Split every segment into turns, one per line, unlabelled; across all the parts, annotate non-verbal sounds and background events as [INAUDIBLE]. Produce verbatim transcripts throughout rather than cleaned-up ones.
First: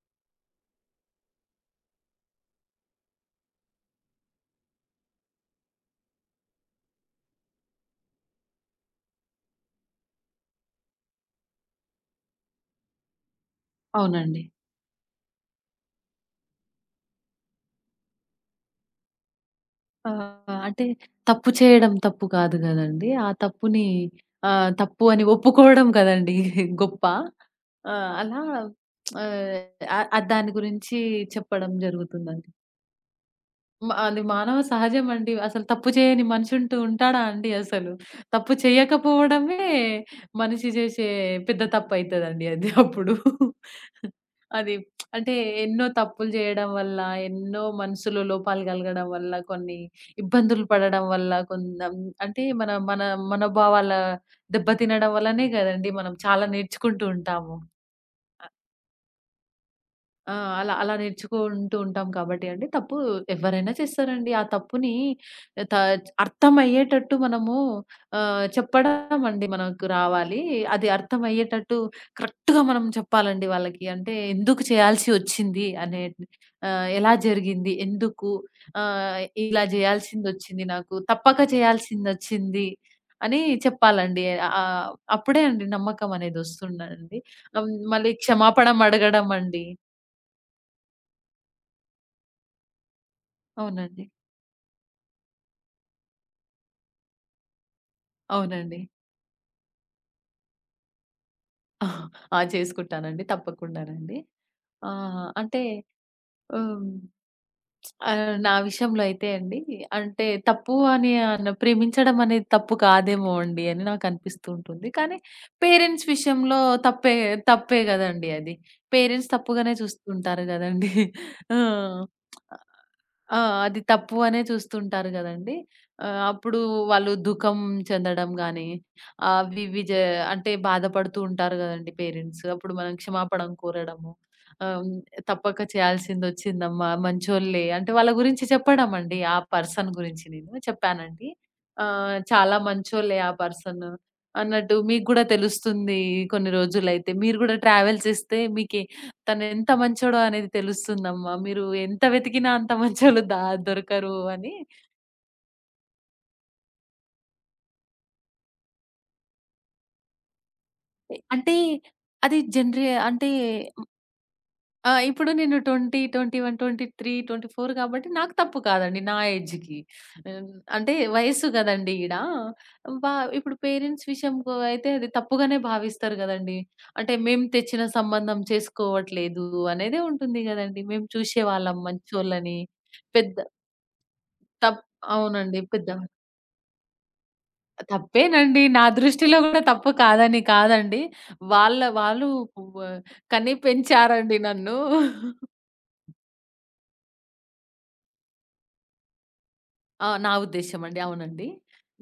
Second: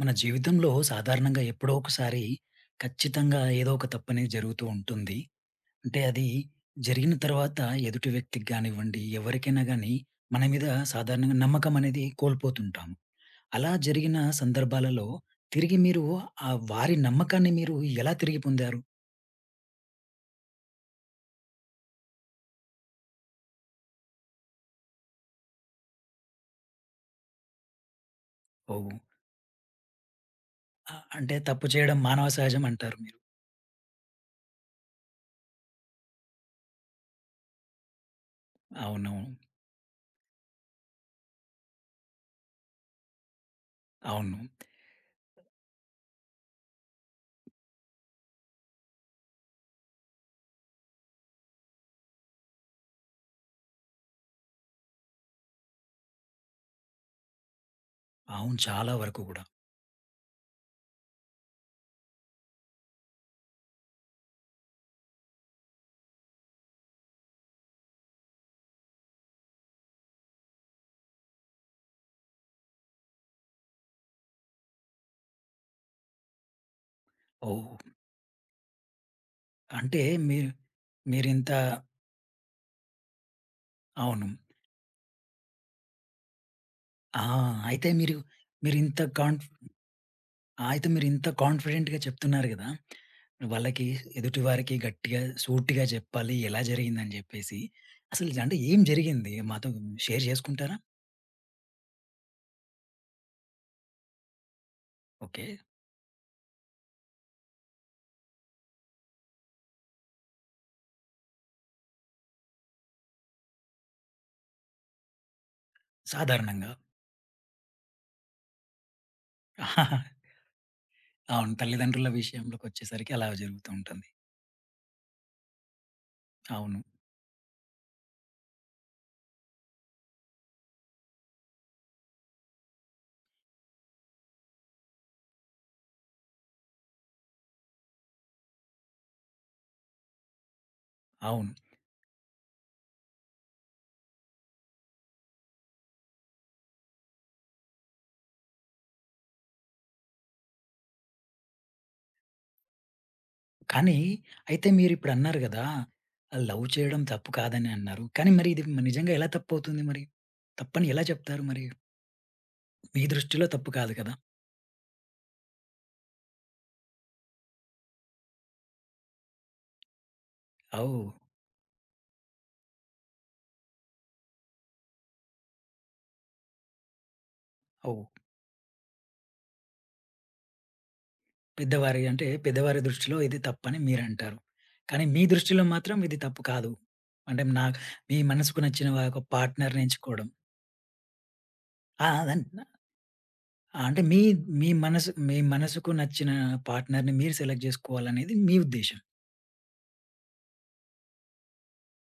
మన జీవితంలో సాధారణంగా ఎప్పుడో ఒకసారి ఖచ్చితంగా ఏదో ఒక తప్పనేది జరుగుతూ ఉంటుంది. అంటే అది జరిగిన తర్వాత ఎదుటి వ్యక్తికి గానివ్వండి, ఎవరికైనా గానీ మన మీద సాధారణంగా నమ్మకం అనేది కోల్పోతుంటాము. అలా జరిగిన
అవునండి.
సందర్భాలలో తిరిగి మీరు ఆహ్, వారి నమ్మకాన్ని మీరు ఎలా తిరిగి పొందారు?
ఆహ్, అంటే తప్పు చేయడం తప్పు కాదు గదండీ! ఆ తప్పుని ఆహ్, తప్పు అని ఒప్పుకోవడం కదండీ [LAUGHS] గొప్ప. ఆహ్, అలా
ఓహ్!
ఆహ్, ఆహ్, దాని
అ
గురించి
అంటే తప్పు
చెప్పడం
చేయడం మానవ
జరుగుతుందండి.
సహజం అంటారు మీరు.
మ అది మానవ సహజమండి. అసలు తప్పు చేయని మనిషుంటూ ఉంటాడా అండి అసలు? తప్పు
అవునవును.
చేయకపోవడమే మనిషి చేసే పెద్ద తప్పయితదండి అది అప్పుడు.
అవును.
అది అంటే ఎన్నో తప్పులు చేయడం వల్ల, ఎన్నో మనసులో లోపాలు కలగడం వల్ల, కొన్ని ఇబ్బందులు పడడం వల్ల, కొందం అంటే మన మన మనోభావాల దెబ్బతినడం వల్లనే కదండీ మనం చాలా నేర్చుకుంటూ ఉంటాము.
అవును. చాలా వరకు గూడా.
ఆ! అలా అలా నేర్చుకుంటూ ఉంటాం కాబట్టి అండి. తప్పు ఎవ్వరైనా చేస్తారండి. ఆ తప్పుని త అర్థమయ్యేటట్టు మనము ఆహ్, చెప్పడం అండి మనకు రావాలి. అది అర్థమయ్యేటట్టు కరెక్ట్‌గా మనం చెప్పాలండి వాళ్ళకి. అంటే ఎందుకు చేయాల్సి వచ్చింది అనే, ఆహ్, ఎలా జరిగింది?
ఓహ్!
ఎందుకు? ఆహ్, ఇలా
అంటే మీరు
చేయాల్సిందొచ్చింది నాకు. తప్పక
మీరింత
చేయాల్సిందొచ్చింది అని చెప్పాలండి.
అవును.
ఆహ్, అప్పుడే అండి నమ్మకం అనేదొస్తుందండి.
ఆ!
ఆహ్,
అయితే
మళ్ళీ
మీరు
క్షమాపణం
మీరింత
అడగడం
కాన్ఫ్
అండి.
ఆ! అయితే మీరింత కాన్ఫిడెంట్‌గా చెప్తున్నారు గదా! వాళ్ళకి
అవునండి.
ఎదుటి వారికి గట్టిగా, సూటిగా జెప్పాలి ఎలా జరిగిందని జెప్పేసి. అసలు అంటే ఏం
అవునండి.
జరిగింది? మాతో షేర్ జేసుకుంటారా?
ఆ! ఆ! చేసుకుంటానండి. తప్పకుండానండి. ఆహ్,
ఓకే.
అంటే హ్మ్. ఆహ్, నా విషయంలో అయితే అండి అంటే తప్పు అని అన్ ప్రేమించడం అనేది తప్పు కాదేమో అండి అని నాకనిపిస్తూ ఉంటుంది. కానీ పేరెంట్స్ విషయంలో
సాధారణంగా.
తప్పే తప్పే గదండీ అది. పేరెంట్స్ తప్పుగానే
[LAUGHS]
చూస్తుంటారు గదండీ.
అవును.
ఆ!
తల్లిదండ్రుల విషయంలోకొచ్చేసరికి అలా
ఆ!
జరుగుతూ
అది
ఉంటుంది.
తప్పు అనే చూస్తుంటారు గదండీ. ఆహ్, అప్పుడు
అవును.
వాళ్ళు దుఃఖం చెందడం గాని, అవి ఇవి జే అంటే బాధపడుతూ ఉంటారు గదండీ పేరెంట్స్. అప్పుడు మనం క్షమాపణం కోరడము. ఆహ్ తప్పక చేయాల్సిందొచ్చిందమ్మా! మంచోళ్ళే. అంటే వాళ్ళ గురించి చెప్పడం అండి. ఆ పర్సన్ గురించి నేను చెప్పానండి.
అవును.
ఆహ్, చాలా మంచోళ్ళే ఆ పర్సన్. అన్నట్టు మీకు గూడా తెలుస్తుంది కొన్ని రోజులైతే. మీరు గూడా ట్రావెల్ చేస్తే మీకే తనెంత మంచోడో అనేది తెలుస్తుందమ్మా. మీరు ఎంత వెతికినా అంత మంచోళ్ళు దా
కానీ
దొరకరు అని.
అయితే మీరిప్పుడన్నారు గదా! లవ్ చేయడం తప్పు కాదని అన్నారు. కానీ మరి ఇది నిజంగా ఎలా తప్పవుతుంది మరి? తప్పని ఎలా చెప్తారు
అంటే
మరి?
అది జనరే
మీ
అంటే
దృష్టిలో తప్పు కాదు కదా!
ఆ! ఇప్పుడు నేను ఇరవై, ఇరవై ఒకటి, ఇరవై మూడు, ఇరవై నాలుగు కాబట్టి నాకు తప్పు కాదండి నా ఏజ్‌కి. హ్మ్. అంటే
ఓహ్!
వయస్సు గదండీ ఈడ. బా ఇప్పుడు పేరెంట్స్ విషయంకు అయితే అది తప్పుగానే భావిస్తారు గదండీ. అంటే మేము తెచ్చిన
ఓహ్!
సంబంధం చేసుకోవట్లేదు అనేదే ఉంటుంది గదండీ. మేము చూసేవాళ్ళం
పెద్దవారి అంటే
మంచోళ్ళని.
పెద్దవారి దృష్టిలో
పెద్ద
ఇది తప్పని మీరంటారు.
తప్
కానీ మీ
అవునండి.
దృష్టిలో
పెద్ద
మాత్రం ఇది తప్పు కాదు. అంటే నా మీ మనసుకు
తప్పేనండి. నా
నచ్చిన వ ఒక
దృష్టిలో గూడా
పార్ట్‌నర్‌ని
తప్పు
ఎంచుకోవడం.
కాదని కాదండి. వాళ్ళ
ఆ!
వాళ్ళు
అదన్
వ కని
ఆ, అంటే మీ
పెంచారండి
మీ
నన్ను.
మనసు మీ మనసుకు నచ్చిన పార్ట్‌నర్‌ని మీరు సెలెక్ట్ జేసుకోవాలనేది మీ ఉద్దేశ్యం.
ఆ! నా ఉద్దేశ్యం అండి. అవునండి.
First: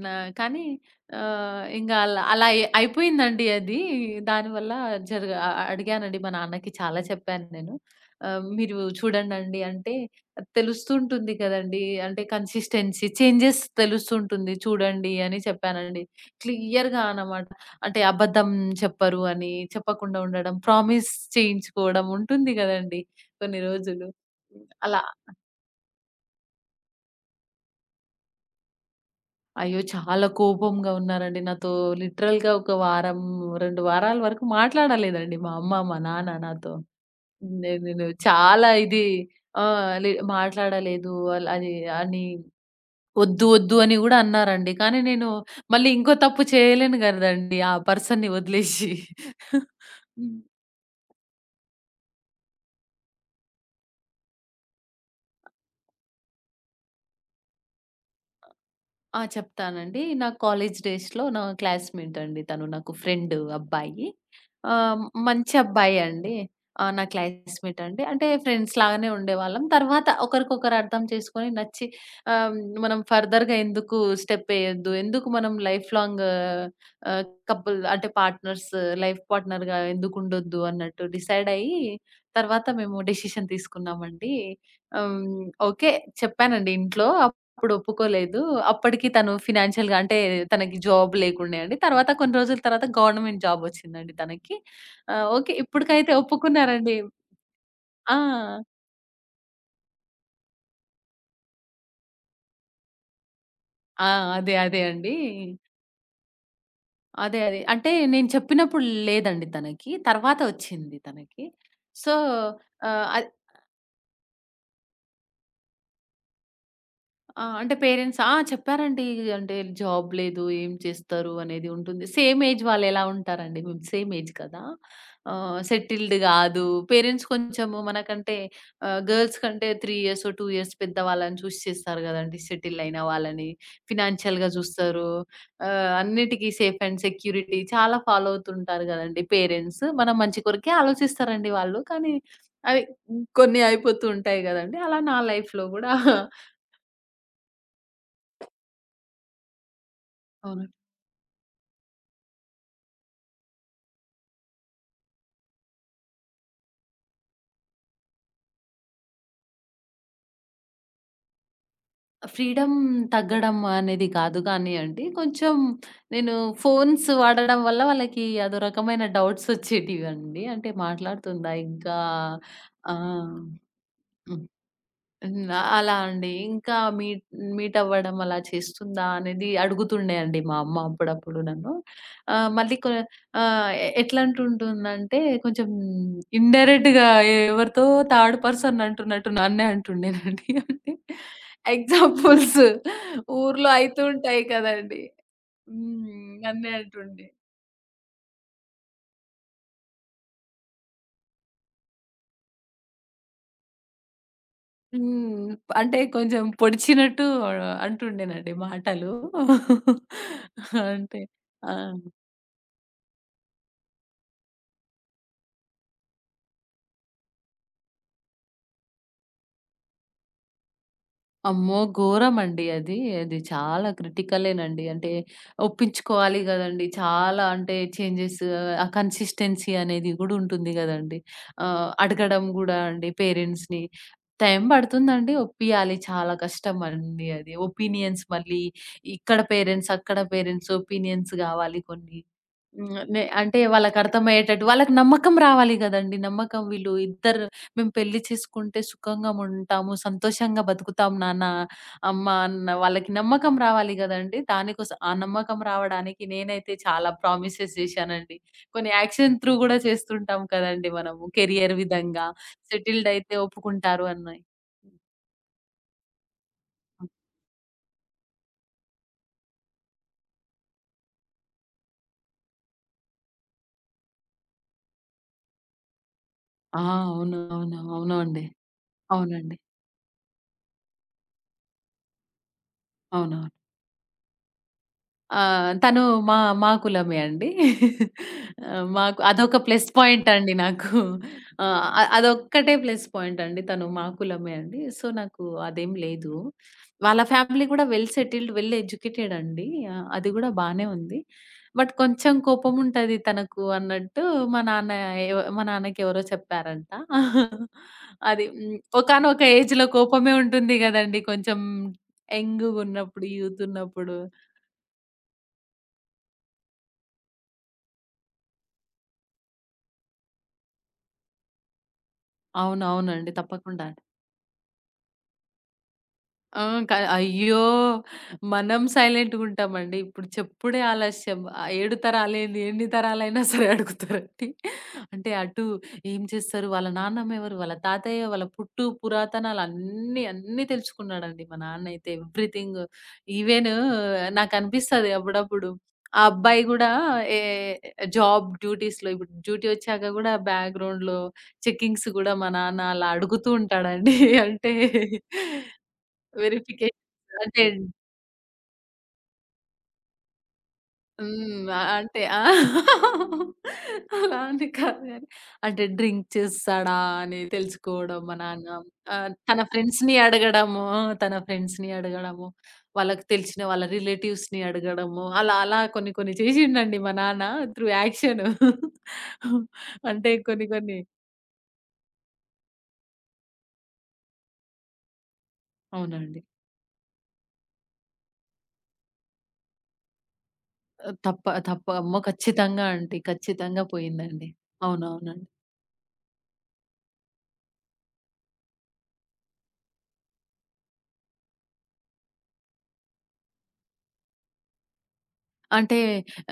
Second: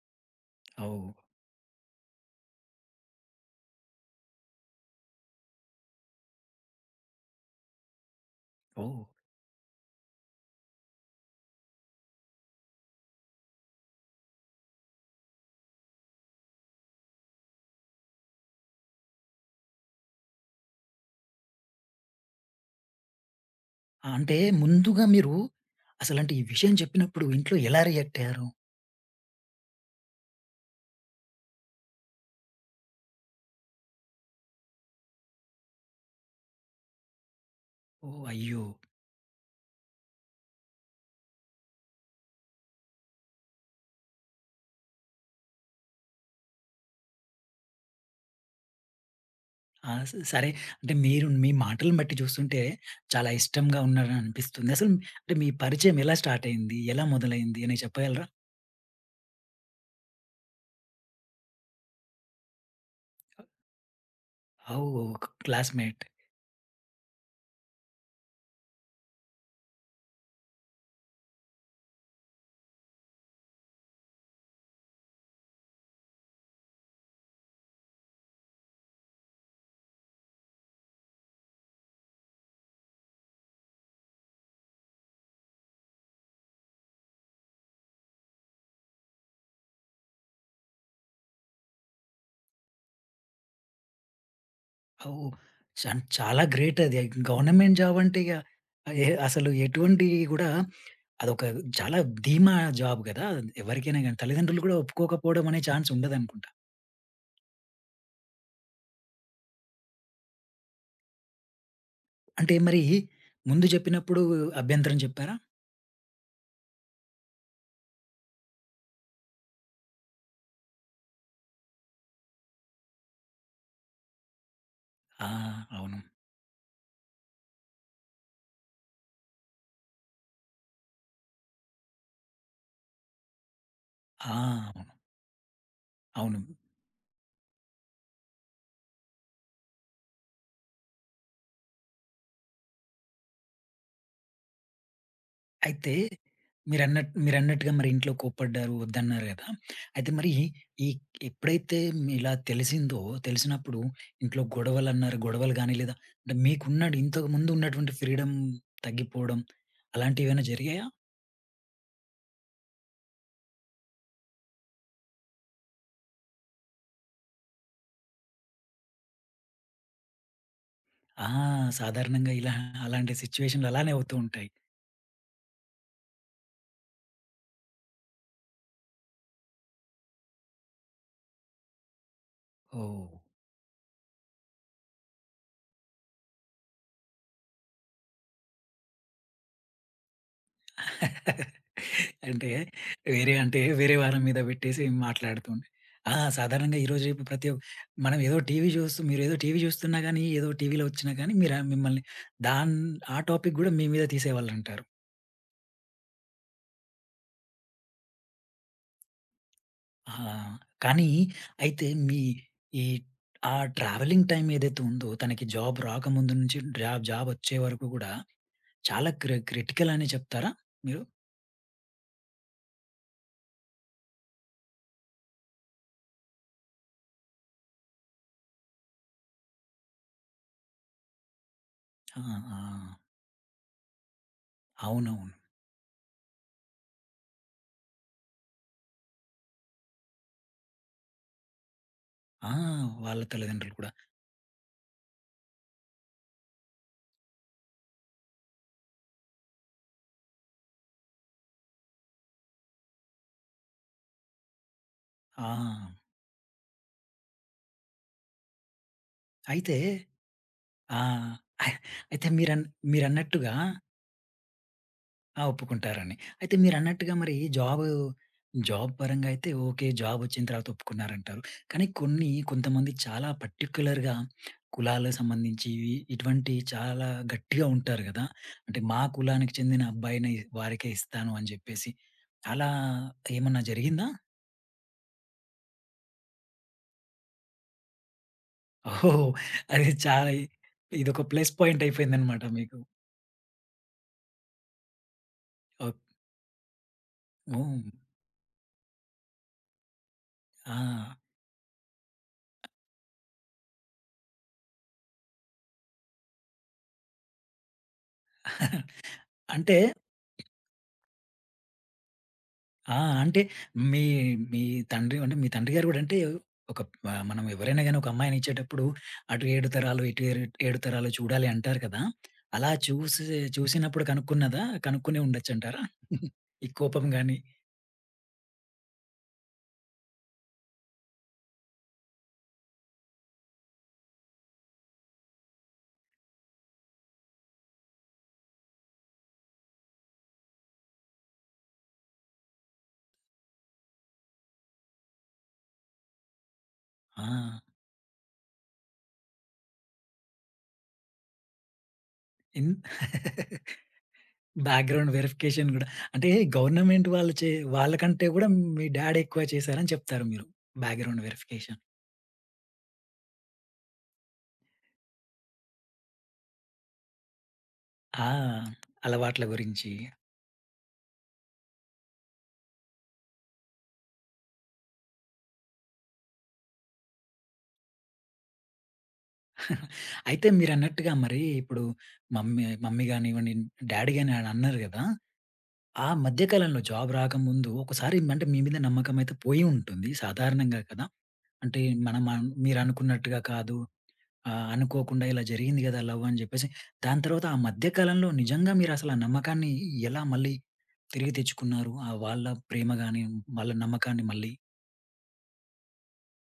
నా కానీ.
ఓహ్!
ఆహ్, ఇంగ అలా అలా ఎ అయిపోయిందండి అది. దానివల్ల జరగ అ అడిగానండి మా నాన్నకి చాలా చెప్పాను నేను. ఆహ్, మీరు
ఓహ్!
చూడండండి అంటే తెలుస్తుంటుంది కదండీ! అంటే కన్సిస్టెన్సీ చేంజెస్ తెలుస్తుంటుంది చూడండి అని చెప్పానండి. క్లియర్‌గా అన్నమాట. అంటే అబద్ధం చెప్పరు అని, చెప్పకుండా ఉండడం, ప్రామిస్ చేయించుకోవడం ఉంటుంది కదండీ! కొన్ని రోజులు.
అంటే
అలా
ముందుగా మీరు అసలంటే ఈ విషయం చెప్పినప్పుడు ఇంట్లో ఎలా రియాక్ట్ అయ్యారు?
అయ్యో! చాలా కోపంగా ఉన్నారండి. నాతో లిటరల్‌గా ఒక వారం, రెండు వారాల వరకు మాట్లాడలేదండి మా అమ్మ, మా నాన్న నాతో. నేను నేను
ఓహ్! అయ్యో!
చాలా ఇది. ఆహ్, లే మాట్లాడలేదు అల్ అది అని వద్దు, వద్దు అని గూడా అన్నారండి. కానీ నేను మళ్ళీ ఇంకో తప్పు చేయలేను గదండీ ఆ పర్సన్‌ని వదిలేసి.
ఆ! స
హ్మ్.
సరే. అంటే మీరు మీ మాటలను బట్టి చూస్తుంటే చాలా ఇష్టంగా ఉన్నారని అనిపిస్తుంది. అసలు అంటే మీ పరిచయం ఎలా స్టార్ట్ అయింది? ఎలా మొదలైంది అని చెప్పగలరా?
ఆ! చెప్తానండి. నా కాలేజ్ డేస్‌లో నా క్లాస్‌మేట్ అండి తను. నాకు ఫ్రెండ్ అబ్బాయి.
ఓహ్!
ఆహ్,
ఒక
మంచి అబ్బాయే
క్లాస్‌మేట్.
అండి. ఆ! నా క్లాస్‌మేట్ అండి. అంటే ఫ్రెండ్స్ లాగానే ఉండేవాళ్ళం. తర్వాత ఒకరికొకరు అర్థం చేసుకొని నచ్చి, ఆహ్, మనం ఫర్దర్‌గా ఎందుకు స్టెప్ ఏయొద్దు? ఎందుకు మనం లైఫ్ లాంగ్ ఆహ్, కపుల్ అంటే పార్ట్నర్స్ లైఫ్ పార్ట్నర్‌గా ఎందుకు ఉండొద్దు? అన్నట్టు డిసైడ్ అయ్యి తర్వాత మేము డెసిషన్ తీసుకున్నామండి. హ్మ్. ఓకే. చెప్పానండి ఇంట్లో. అప్పుడు ఒప్పుకోలేదు. అప్పటికి తను ఫినాన్షియల్‌గా అంటే తనకి జాబ్ లేకుండే అండి. తర్వాత కొన్ని రోజుల తర్వాత గవర్నమెంట్ జాబ్ వచ్చిందండి తనకి. ఆహ్,
ఓహ్!
ఓకే.
చన్
ఇప్పటికైతే
చాలా గ్రేట్ అది.
ఒప్పుకున్నారండి.
గవర్నమెంట్ జాబ్ అంటే ఇగ
ఆ!
ఎ అసలు ఎటువంటి కూడా అదొక చాలా ధీమా జాబ్ కదా! ఎవరికైనా
ఆ!
గాని
అదే.
తల్లిదండ్రులు కూడా
అదే అండి.
ఒప్పుకోకపోవడం అనే ఛాన్స్ ఉండదనుకుంటా.
అదే. అదే. అంటే నేను చెప్పినప్పుడు లేదండి తనకి. తర్వాత వచ్చింది తనకి. సో,
అంటే మరి
ఆహ్, అ
ముందు చెప్పినప్పుడు అభ్యంతరం చెప్పారా?
ఆ! అంటే పేరెంట్స్ ఆ! చెప్పారండి. అంటే జాబ్ లేదు, ఏం చేస్తారు అనేది ఉంటుంది. సేమ్ ఏజ్ వాళ్ళెలా ఉంటారండి, మేము సేమ్ ఏజ్ కదా!
ఆ!
ఆహ్,
అవును.
సెటిల్డ్ కాదు. పేరెంట్స్ కొంచెము మనకంటే, ఆహ్, గర్ల్స్ కంటే మూడు ఇయర్స్, రెండు ఇయర్స్ పెద్ద వాళ్ళని చూసి చేస్తారు కదండీ. సెటిల్ అయిన వాళ్ళని
ఆ!
ఫినాన్షియల్‌గా
అవును.
చూస్తారు. ఆహ్,
అవును.
అన్నిటికి సేఫ్ అండ్ సెక్యూరిటీ చాలా ఫాలో అవుతుంటారు కదండీ పేరెంట్స్. మన మంచి కొరకే ఆలోచిస్తారండి వాళ్ళు. కానీ అవి కొన్ని అయిపోతూ ఉంటాయి కదండీ. అలా నా లైఫ్‌లో
అయితే
కూడా.
మీరన్నట్టు మీరన్నట్టుగా మరి ఇంట్లో కోప్పడ్డారు, వద్దన్నారు గదా! అయితే మరి
అవునండి.
ఈ ఎప్పుడైతే మీ ఇలా తెలిసిందో తెలిసినప్పుడు ఇంట్లో గొడవలన్నారు గొడవలు గాని, లేదా అంటే మీకున్నాడు ఇంతకుముందు ఉన్నటువంటి ఫ్రీడమ్ తగ్గిపోవడం అలాంటివేమైనా జరిగాయా?
ఫ్రీడమ్ తగ్గడం అనేది కాదు కానియండి. కొంచెం నేను ఫోన్స్ వాడడం వల్ల వాళ్ళకి అదో రకమైన డౌట్స్ వచ్చేటివండి. అంటే
ఆ!
మాట్లాడుతుందా ఇంకా?
సాధారణంగా ఇలా
ఆ!
అలాంటి సిట్యుయేషన్‌లు అలానే అవుతూ ఉంటాయి.
హ్మ్. అలా అండి. ఇంకా మీట్ మీట్ అవ్వడం అలా చేస్తుందా అనేది అడుగుతుండే అండి మా అమ్మ అప్పుడప్పుడు నన్ను. ఆహ్, మళ్ళీ కొ
ఓహ్!
ఆహ్, ఎ ఎట్లా అంటుంటుందంటే కొంచెం ఇండైరెక్ట్‌గా ఎవరితో థర్డ్ పర్సన్ అంటున్నట్టు నన్నే అంటుండేనండి. అంటే
అంటే
ఎగ్జాంపుల్స్
వేరే అంటే
ఊర్లో
వేరే
అయితూ
వాళ్ళ మీద
ఉంటాయి
పెట్టేసి
కదండీ!
మాట్లాడుతుండే. ఆ!
హ్మ్. నన్నే
సాధారణంగా ఈరోజు రేపు
అంటుండే.
ప్రతి ఒ మనం ఏదో టీవీ చూస్తూ మీరేదో టీవీ చూస్తున్నా గానీ, ఏదో టీవీలో వచ్చినా కానీ మీరా మిమ్మల్ని దాన్ ఆ టాపిక్ గూడా మీ మీద తీసేవాళ్ళంటారు.
హ్మ్. అంటే కొంచెం పొడిచినట్టు అంటుండేనండి మాటలు.
ఆ! కానీ
అంటే ఆ!
అయితే మీ ఈ ఆ ట్రావెలింగ్ టైమ్ ఏదైతే ఉందో తనకి జాబ్ రాకముందు నుంచి జాబ్ జాబ్ వచ్చే వరకు గూడా చాలా క్రి క్రిటికల్ అనే చెప్తారా మీరు?
అమ్మో! ఘోరమండి అది. అది చాలా క్రిటికలేనండి. అంటే ఒప్పించుకోవాలి గదండీ. చాలా అంటే చేంజెస్ ఆ కన్సిస్టెన్సీ అనేది గూడా ఉంటుంది గదండీ. ఆహ్,
ఆ!
అడగడం
ఆ!
గూడా అండి పేరెంట్స్‌ని. టైం పడుతుందండి.
అవునవును.
ఒప్పియాలి. చాలా కష్టమండి అది. ఒపీనియన్స్ మళ్ళీ ఇక్కడ పేరెంట్స్, అక్కడ పేరెంట్స్ ఒపీనియన్స్ గావాలి కొన్ని.
ఆ!
హ్మ్.
వాళ్ళ
నే అంటే
తల్లిదండ్రులు కూడా.
వాళ్ళకర్థమయ్యేటట్టు వాళ్ళకి నమ్మకం రావాలి గదండీ! నమ్మకం వీళ్ళు ఇద్దరు మేము పెళ్లి చేసుకుంటే సుఖంగా ఉంటాము, సంతోషంగా బతుకుతాం నాన్న, అమ్మ అన్న వాళ్ళకి నమ్మకం రావాలి గదండీ! దానికోసం ఆ
ఆ!
నమ్మకం రావడానికి నేనైతే చాలా ప్రామిసెస్ చేశానండి. కొన్ని యాక్షన్ త్రూ
అయితే
గూడా చేస్తుంటాం కదండీ
ఆ!
మనము.
అయ్
కెరియర్ విధంగా
అయితే మీరన్
సెటిల్డ్ అయితే
మీరన్నట్టుగా
ఒప్పుకుంటారు అన్నాయి.
ఆ! ఒప్పుకుంటారని. అయితే మీరన్నట్టుగా మరి జాబు, జాబ్ పరంగా అయితే ఓకే. జాబొచ్చిన తర్వాత ఒప్పుకున్నారంటారు. కానీ కొన్ని కొంతమంది చాలా పర్టిక్యులర్‌గా కులాలకు సంబంధించివి ఇటువంటి
ఆ!
చాలా
అవును.
గట్టిగా
అవును.
ఉంటారు
అవును
గదా!
అండి.
అంటే మా కులానికి
అవునండి.
చెందిన అబ్బాయిని వారికే ఇస్తాను అని జెప్పేసి. అలా
అవునవును.
ఏమన్నా జరిగిందా?
ఆ! తను మా మా కులమే అండి. ఆహ్,
ఓహో!
మాకు అదొక ప్లస్
అది
పాయింట్
చాలా
అండి నాకు.
ఇదొక ప్లస్
ఆ!
పాయింట్
అ
అయిపోయిందన్నమాట
అదొక్కటే
మీకు.
ప్లస్ పాయింట్ అండి. తను మా కులమే అండి. సో, నాకు అదేం
ఓహ్!
లేదు. వాళ్ళ ఫ్యామిలీ
ఓహ్!
కూడా వెల్ సెటిల్డ్, వెల్ ఎడ్యుకేటెడ్ అండి. ఆహ్, అది కూడా
ఆ!
బానే ఉంది. బట్ కొంచెం కోపముంటది తనకు అన్నట్టు. మా నాన్న ఎవ మా నాన్నకెవరో చెప్పారంట. అది హ్మ్. ఒకానొక
అంటే
ఏజ్‌లో కోపమే ఉంటుంది గదండీ! కొంచెం
ఆ!
యంగ్‌గున్నప్పుడు,
అంటే
యూత్
మీ
ఉన్నప్పుడు.
మీ తండ్రి అంటే మీ తండ్రి గారు గూడా అంటే ఒక ఆహ్, మనం ఎవరైనా గాని ఒక అమ్మాయినిచ్చేటప్పుడు అటు ఏడు తరాలు, ఇటు ఏరు ఏడు తరాలు చూడాలి అంటారు కదా! అలా చూసి
అవునవునండి. తప్పకుండా.
చూసినప్పుడు కనుక్కున్నదా? కనుక్కునే ఉండొచ్చంటారా?
ఆ!
ఈ
క
కోపం గాని
అయ్యో! మనం సైలెంట్‌గుంటామండి. ఇప్పుడు చెప్పుడే ఆలస్యం. ఆ ఏడు తరాలేంది, ఎన్ని తరాలైనా సరే అడుగుతారండి. అంటే అటు ఏం చేస్తారు, వాళ్ళ నాన్నమ్మెవరు, వాళ్ళ తాతయ్య, వాళ్ళ పుట్టు పురాతనాలన్నీ, అన్నీ అన్నీ తెలుసుకున్నాడండి మా నాన్నయితే. ఎవ్రీథింగ్. ఈవెన్ నాకనిపిస్తది అప్పుడప్పుడు. ఆ అబ్బాయి గూడా ఏ
ఆ!
జాబ్ డ్యూటీస్‌లో ఇప్పుడు డ్యూటీ వచ్చాక గూడా బ్యాక్‌గ్రౌండ్‌లో చెకింగ్స్ గూడా మా
ఇన్
నాన్న అలా అడుగుతూ
[LAUGHS]
ఉంటాడండి. అంటే
బ్యాక్‌గ్రౌండ్ వెరిఫికేషన్ గూడా. అంటే గవర్నమెంట్ వాళ్ళు
వెరిఫికేషన్
చే
అంటే
వాళ్ళకంటే గూడా మీ డ్యాడ్ ఎక్కువ చేశారని చెప్తారు మీరు. బ్యాక్‌గ్రౌండ్
హ్మ్.
వెరిఫికేషన్.
ఆహ్, అంటే ఆ! అలా అని కాదు గానీ, అంటే డ్రింక్ చేస్తాడా అని తెలుసుకోవడం
ఆ!
మా నాన్న. ఆహ్,
అలవాట్ల
తన
గురించి.
ఫ్రెండ్స్‌ని అడగడము, తన ఫ్రెండ్స్‌ని అడగడము, వాళ్ళకి తెలిసిన వాళ్ళ రిలేటివ్స్‌ని అడగడము, అలా అలా కొన్ని కొన్ని చేసిండండి మా నాన్న త్రూ యాక్షన్. అంటే
అయితే
కొన్ని కొన్ని
మీరన్నట్టుగా మరి ఇప్పుడు మమ్మీ మమ్మీ గానివ్వండి, డ్యాడీ గాని అని అన్నారు గదా! ఆ
అవునండి.
మధ్య కాలంలో జాబ్ రాకముందు ఒకసారి అంటే మీ మీద నమ్మకం అయితే పోయి ఉంటుంది సాధారణంగా కదా!
తప్ప
అంటే
తప్ప అమ్మో!
మనం అన్
ఖచ్చితంగా అండి.
మీరనుకున్నట్టుగా కాదు.
ఖచ్చితంగా పోయిందండి.
ఆహ్, అనుకోకుండా ఇలా
అవునవునండి.
జరిగింది గదా! లవ్ అని జెప్పేసి. దాని తర్వాత ఆ మధ్య కాలంలో నిజంగా మీరసలు ఆ నమ్మకాన్ని ఎలా మళ్ళీ తిరిగి తెచ్చుకున్నారు? ఆ వాళ్ళ ప్రేమ గాని, వాళ్ళ నమ్మకాన్ని మళ్ళీ?
అంటే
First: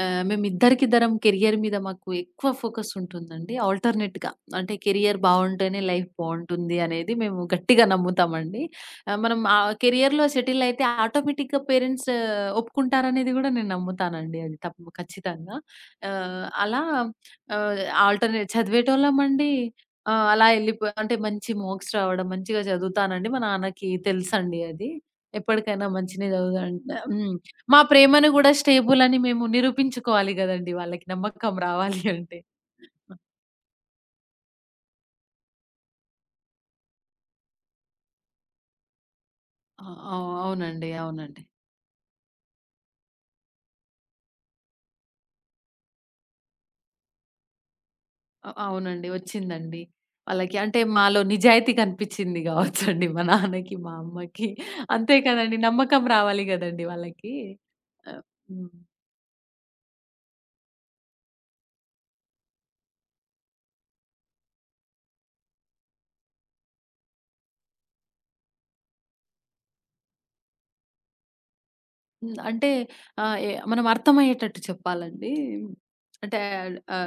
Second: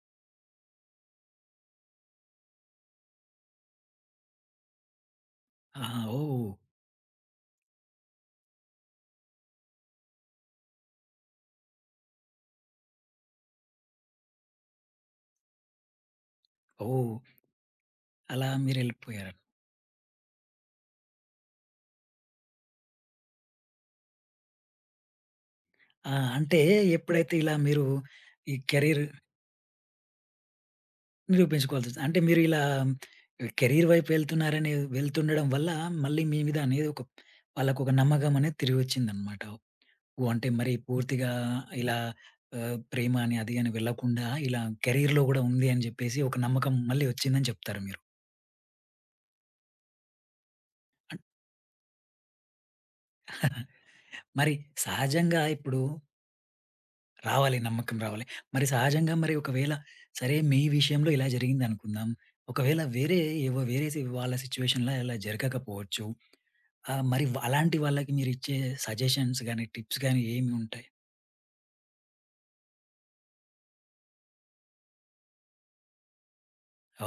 ఆహ్, మేమిద్దరికిద్దరం కెరియర్ మీద మాకు ఎక్కువ ఫోకస్ ఉంటుందండి. ఆల్టర్‌నేట్‌గా అంటే కెరియర్ బావుంటేనే
ఆహా!
లైఫ్
ఓహ్!
బావుంటుంది అనేది మేము గట్టిగా నమ్ముతామండి. ఆహ్, మనం ఆ కెరియర్‌లో సెటిల్ అయితే ఆటోమేటిక్‌గా పేరెంట్స్ ఒప్పుకుంటారనేది గూడా నేను నమ్ముతానండి. అది తప్పు ఖచ్చితంగా. ఆహ్, అలా
ఓహ్!
ఆహ్,
అలా
ఆల్టర్‌నేట్
మీరెళ్ళిపోయారు.
చదివేటోళ్ళమండి. ఆ! అలా ఎళ్ళిపో అంటే మంచి మార్క్స్ రావడం, మంచిగా చదువుతానండి. మా నాన్నకి తెలుసండి అది. ఎప్పటికైనా
ఆ!
మంచినే
అంటే
చదువుతా.
ఎప్పుడైతే
హ్మ్.
ఇలా
మా
మీరు
ప్రేమను గూడా
ఈ
స్టేబుల్
కెరీర్
అని మేము నిరూపించుకోవాలి గదండీ వాళ్ళకి. నమ్మకం రావాలి
నిరూపించుకోవాల్సొచ్చింది. అంటే
అంటే.
మీరు ఇలా కెరీర్ వైపు వెళ్తున్నారని వెళ్తుండడం వల్ల మళ్ళీ మీ మీద అనేది ఒక వాళ్ళకొక నమ్మకం అనేది తిరిగొచ్చిందనమాట.
ఆ!
ఓహ్!
అవ్
అంటే మరి
అవునండి.
పూర్తిగా
అవునండి.
ఇలా ఆహ్, ప్రేమ అని అది అని వెళ్ళకుండా ఇలా కెరీర్‌లో గూడా ఉంది అని జెప్పేసి ఒక నమ్మకం మళ్ళీ వచ్చిందని చెప్తారు మీరు.
అ అవునండి. వచ్చిందండి. వాళ్ళకి అంటే మాలో నిజాయితీ కనిపిచ్చింది గావచ్చండి మా నాన్నకి, మా అమ్మకి.
మరి
అంతే
సహజంగా
కదండీ!
ఇప్పుడు
నమ్మకం రావాలి గదండీ వాళ్ళకి.
రావాలి నమ్మకం
ఆ!
రావాలి. మరి
హ్మ్.
సహజంగా మరి ఒకవేళ సరే మీ విషయంలో ఇలా జరిగిందనుకుందాం. ఒకవేళ వేరే ఏవో వేరే సి వాళ్ళ సిట్యుయేషన్‌లో ఇలా జరగకపోవచ్చు. ఆ! మరి వ అలాంటి వాళ్ళకి మీరిచ్చే సజెషన్స్ గాని, టిప్స్ గాని ఏమి ఉంటాయి?
హ్మ్. అంటే ఆహ్, ఎ మనం అర్థమయ్యేటట్టు చెప్పాలండి. అంటే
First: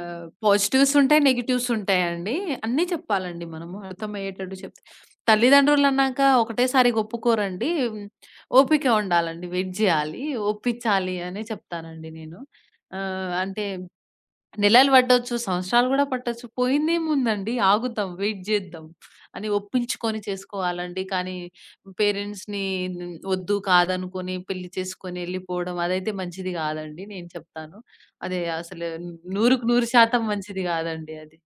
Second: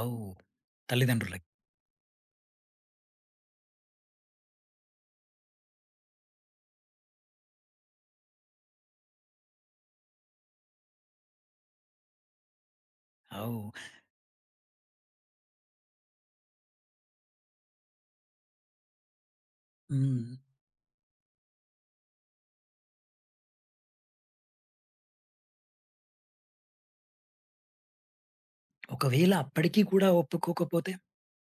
అవు
పాజిటివ్స్ ఉంటాయి.
తల్లిదండ్రులకి.
నెగెటివ్స్ ఉంటాయండి. అన్నీ చెప్పాలండి మనము అర్థమయ్యేటట్టు చెప్తే. తల్లిదండ్రులన్నాక ఒకటేసారి ఒప్పుకోరండి. ఓపిక ఉండాలండి. వెయిట్ జేయాలి. ఒప్పించాలి అనే చెప్తానండి నేను. ఆహ్, అంటే
అవు.
నెలలు పట్టొచ్చు, సంవత్సరాలు గూడా పట్టొచ్చు. పోయిందేముందండి ఆగుదాం, వెయిట్ జేద్దాం అని ఒప్పించుకొని
హ్మ్.
చేసుకోవాలండి. కానీ పేరెంట్స్‌ని హ్మ్, వద్దు కాదనుకోని పెళ్లి చేసుకొని ఎళ్ళిపోవడం అదైతే మంచిది గాదండి నేను చెప్తాను. అదే అసలు
ఒకవేళ
నూటికి
అప్పటికి కూడా
నూరు శాతం మంచిది
ఒప్పుకోకపోతే?
గాదండి అది.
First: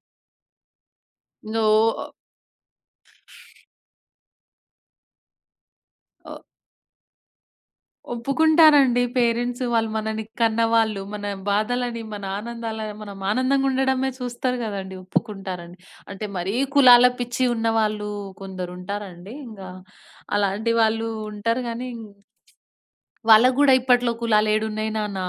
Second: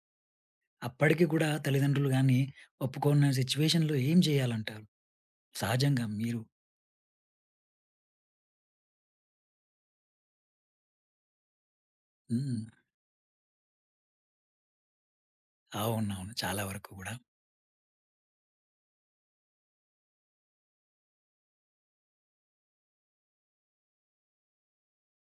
అప్పటికి కూడా
నో,
తల్లిదండ్రులు గాని ఒప్పుకోని సిట్యుయేషన్‌లో ఏం చేయాలంటారు? సహజంగా మీరు
ఒప్పుకుంటారండి పేరెంట్స్. వాళ్ళు మనని కన్నవాళ్ళు. మన బాధలని, మన
హ్మ్.
ఆనందాలని మనం ఆనందంగా ఉండడమే చూస్తారు గదండీ. ఒప్పుకుంటారండి. అంటే
అవునవును.
మరీ
చాలా వరకు
కులాల
గూడా.
పిచ్చి ఉన్నవాళ్ళు కొందరుంటారండి. ఇంగా అలాంటి వాళ్ళు ఉంటారు గానీ, వాళ్ళకి గూడా ఇప్పట్లో కులాలేడున్నయి నాన్న.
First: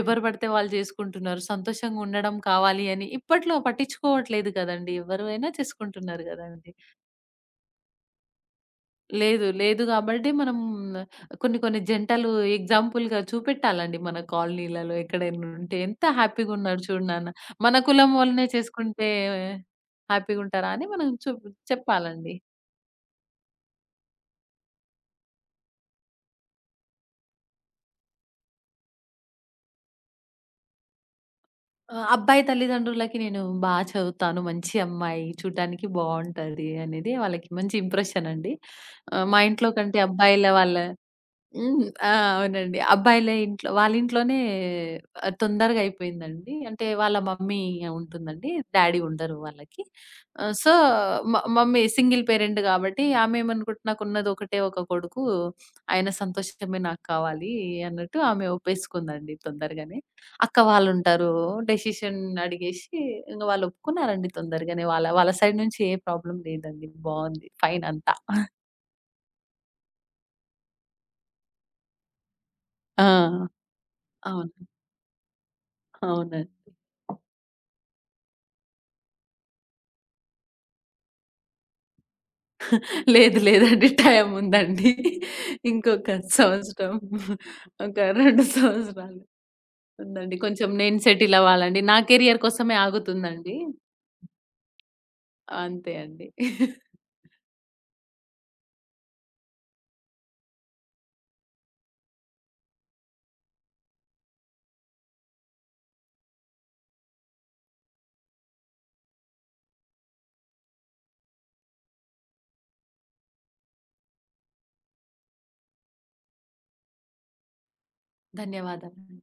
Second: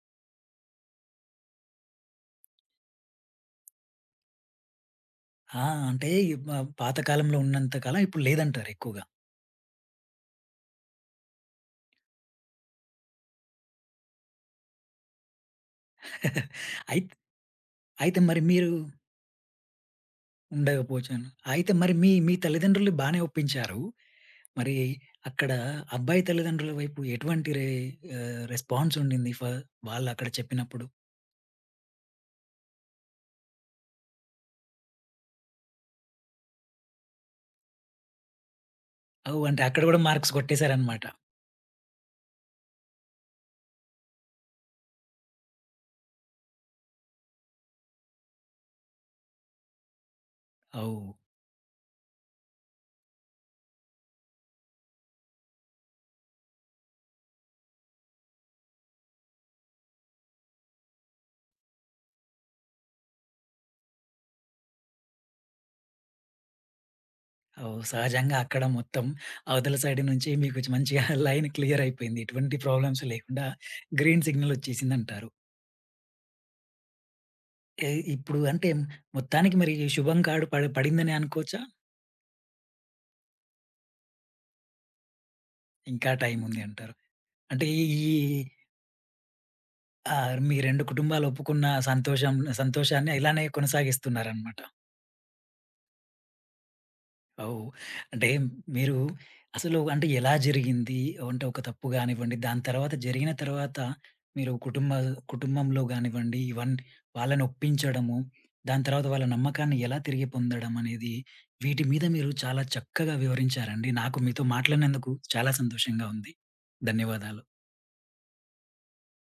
ఎవరు పడితే వాళ్ళు జేసుకుంటున్నారు. సంతోషంగుండడం కావాలి అని ఇప్పట్లో పట్టించుకోవట్లేదు గదండీ. ఎవరైనా
ఆ! అంటే
చేసుకుంటున్నారు
ఈ మ
గదండీ.
పాత కాలంలో ఉన్నంత కాలం ఇప్పుడు లేదంటారు ఎక్కువగా.
లేదు. లేదు గాబట్టి మనం కొన్ని కొన్ని జంటలు ఎగ్జాంపుల్‌గా చూపెట్టాలండి మన కాలనీలలో ఎక్కడైనుంటే. ఎంత హ్యాపీగున్నారు
[LAUGHS]
చూడు
అయిత్
నాన్న, మన కులం
అయితే మరి
వోళ్ళనే
మీరు
చేసుకుంటే హ్యాపీగుంటారా అని మనం
ఉండకపోచాను.
చూప్
అయితే మరి మీ, మీ
చెప్పాలండి.
తల్లిదండ్రులు బానే ఒప్పించారు. మరి అక్కడ అబ్బాయి తల్లిదండ్రుల వైపు ఎటువంటి రే ఆహ్, రెస్పాన్స్ ఉండింది? ఫ వాళ్ళక్కడ చెప్పినప్పుడు?
ఆ! అబ్బాయి తల్లిదండ్రులకి నేను బా చదువుతాను, మంచి అమ్మాయి, చూడడానికి బావుంటది అనేది వాళ్ళకి మంచి ఇంప్రెషన్ అండి. ఆహ్, మా
ఓహ్! అంటే
ఇంట్లో
అక్కడ
కంటే
గూడా మార్క్స్
అబ్బాయిల వాళ్ళ.
కొట్టేసారనమాట.
హ్మ్. ఆ! అవునండి. అబ్బాయిలే ఇంట్లో వాళ్ళింట్లోనే ఆహ్, తొందరగా అయిపోయిందండి. అంటే వాళ్ళ మమ్మీ ఉంటుందండి. డ్యాడీ ఉండరు వాళ్ళకి. ఆహ్, సో,
ఓహ్!
మ మమ్మీ సింగిల్ పేరెంట్ కాబట్టి ఆమేమనుకుంటు నాకున్నది ఒకటే ఒక కొడుకు. ఆయన సంతోషమే నాకు కావాలి అన్నట్టు ఆమె ఒప్పేసుకుందండి తొందరగానే. అక్క వాళ్ళుంటారు. డెసిషన్ అడిగేసి ఇంక వాళ్ళు ఒప్పుకున్నారండి తొందరగానే. వాళ్ళ వాళ్ళ సైడ్ నుంచి ఏ ప్రాబ్లమ్ లేదండి. బావుంది.
ఓహ్!
ఫైన్ అంతా.
సహజంగా అక్కడ మొత్తం అవతల సైడ్ నుంచి మీకు మంచిగా [LAUGHS] లైన్ క్లియర్ అయిపోయింది. ఎటువంటి ప్రాబ్లమ్స్
ఆ!
లేకుండా గ్రీన్
అవును.
సిగ్నల్ వచ్చేసిందంటారు.
అవునండి.
ఎ ఇప్పుడు అంటే మొత్తానికి మరి శుభం కాడు పడి పడిందనే అనుకోవచ్చా?
లేదు లేదండి. టైం ఉందండి.
ఇంకా
ఇంకొక
టైం ఉంది అంటారు.
సంవత్సరం,
అంటే ఈ
ఒక
ఈ
రెండు సంవత్సరాలు
ఆ!
ఉందండి.
మీ
కొంచెం
రెండు
నేను
కుటుంబాలు
సెటిల్
ఒప్పుకున్న
అవ్వాలండి. నా
సంతోషం
కెరియర్ కోసమే
సంతోషాన్ని ఇలానే
ఆగుతుందండి.
కొనసాగిస్తున్నారనమాట.
అంతే అండి.
ఓహ్! అంటే మీరు అసలు అంటే ఎలా జరిగింది? అంటే ఒక తప్పు గానివ్వండి, దాని తర్వాత జరిగిన తర్వాత మీరు కుటుంబ కుటుంబంలో గానివ్వండి, ఇవన్నీ వాళ్ళని ఒప్పించడము, దాని తర్వాత వాళ్ళ నమ్మకాన్ని ఎలా తిరిగి పొందడం అనేది వీటి మీద మీరు చాలా చక్కగా వివరించారండి. నాకు మీతో మాట్లాడినందుకు చాలా సంతోషంగా ఉంది. ధన్యవాదాలు.
ధన్యవాదాలండి.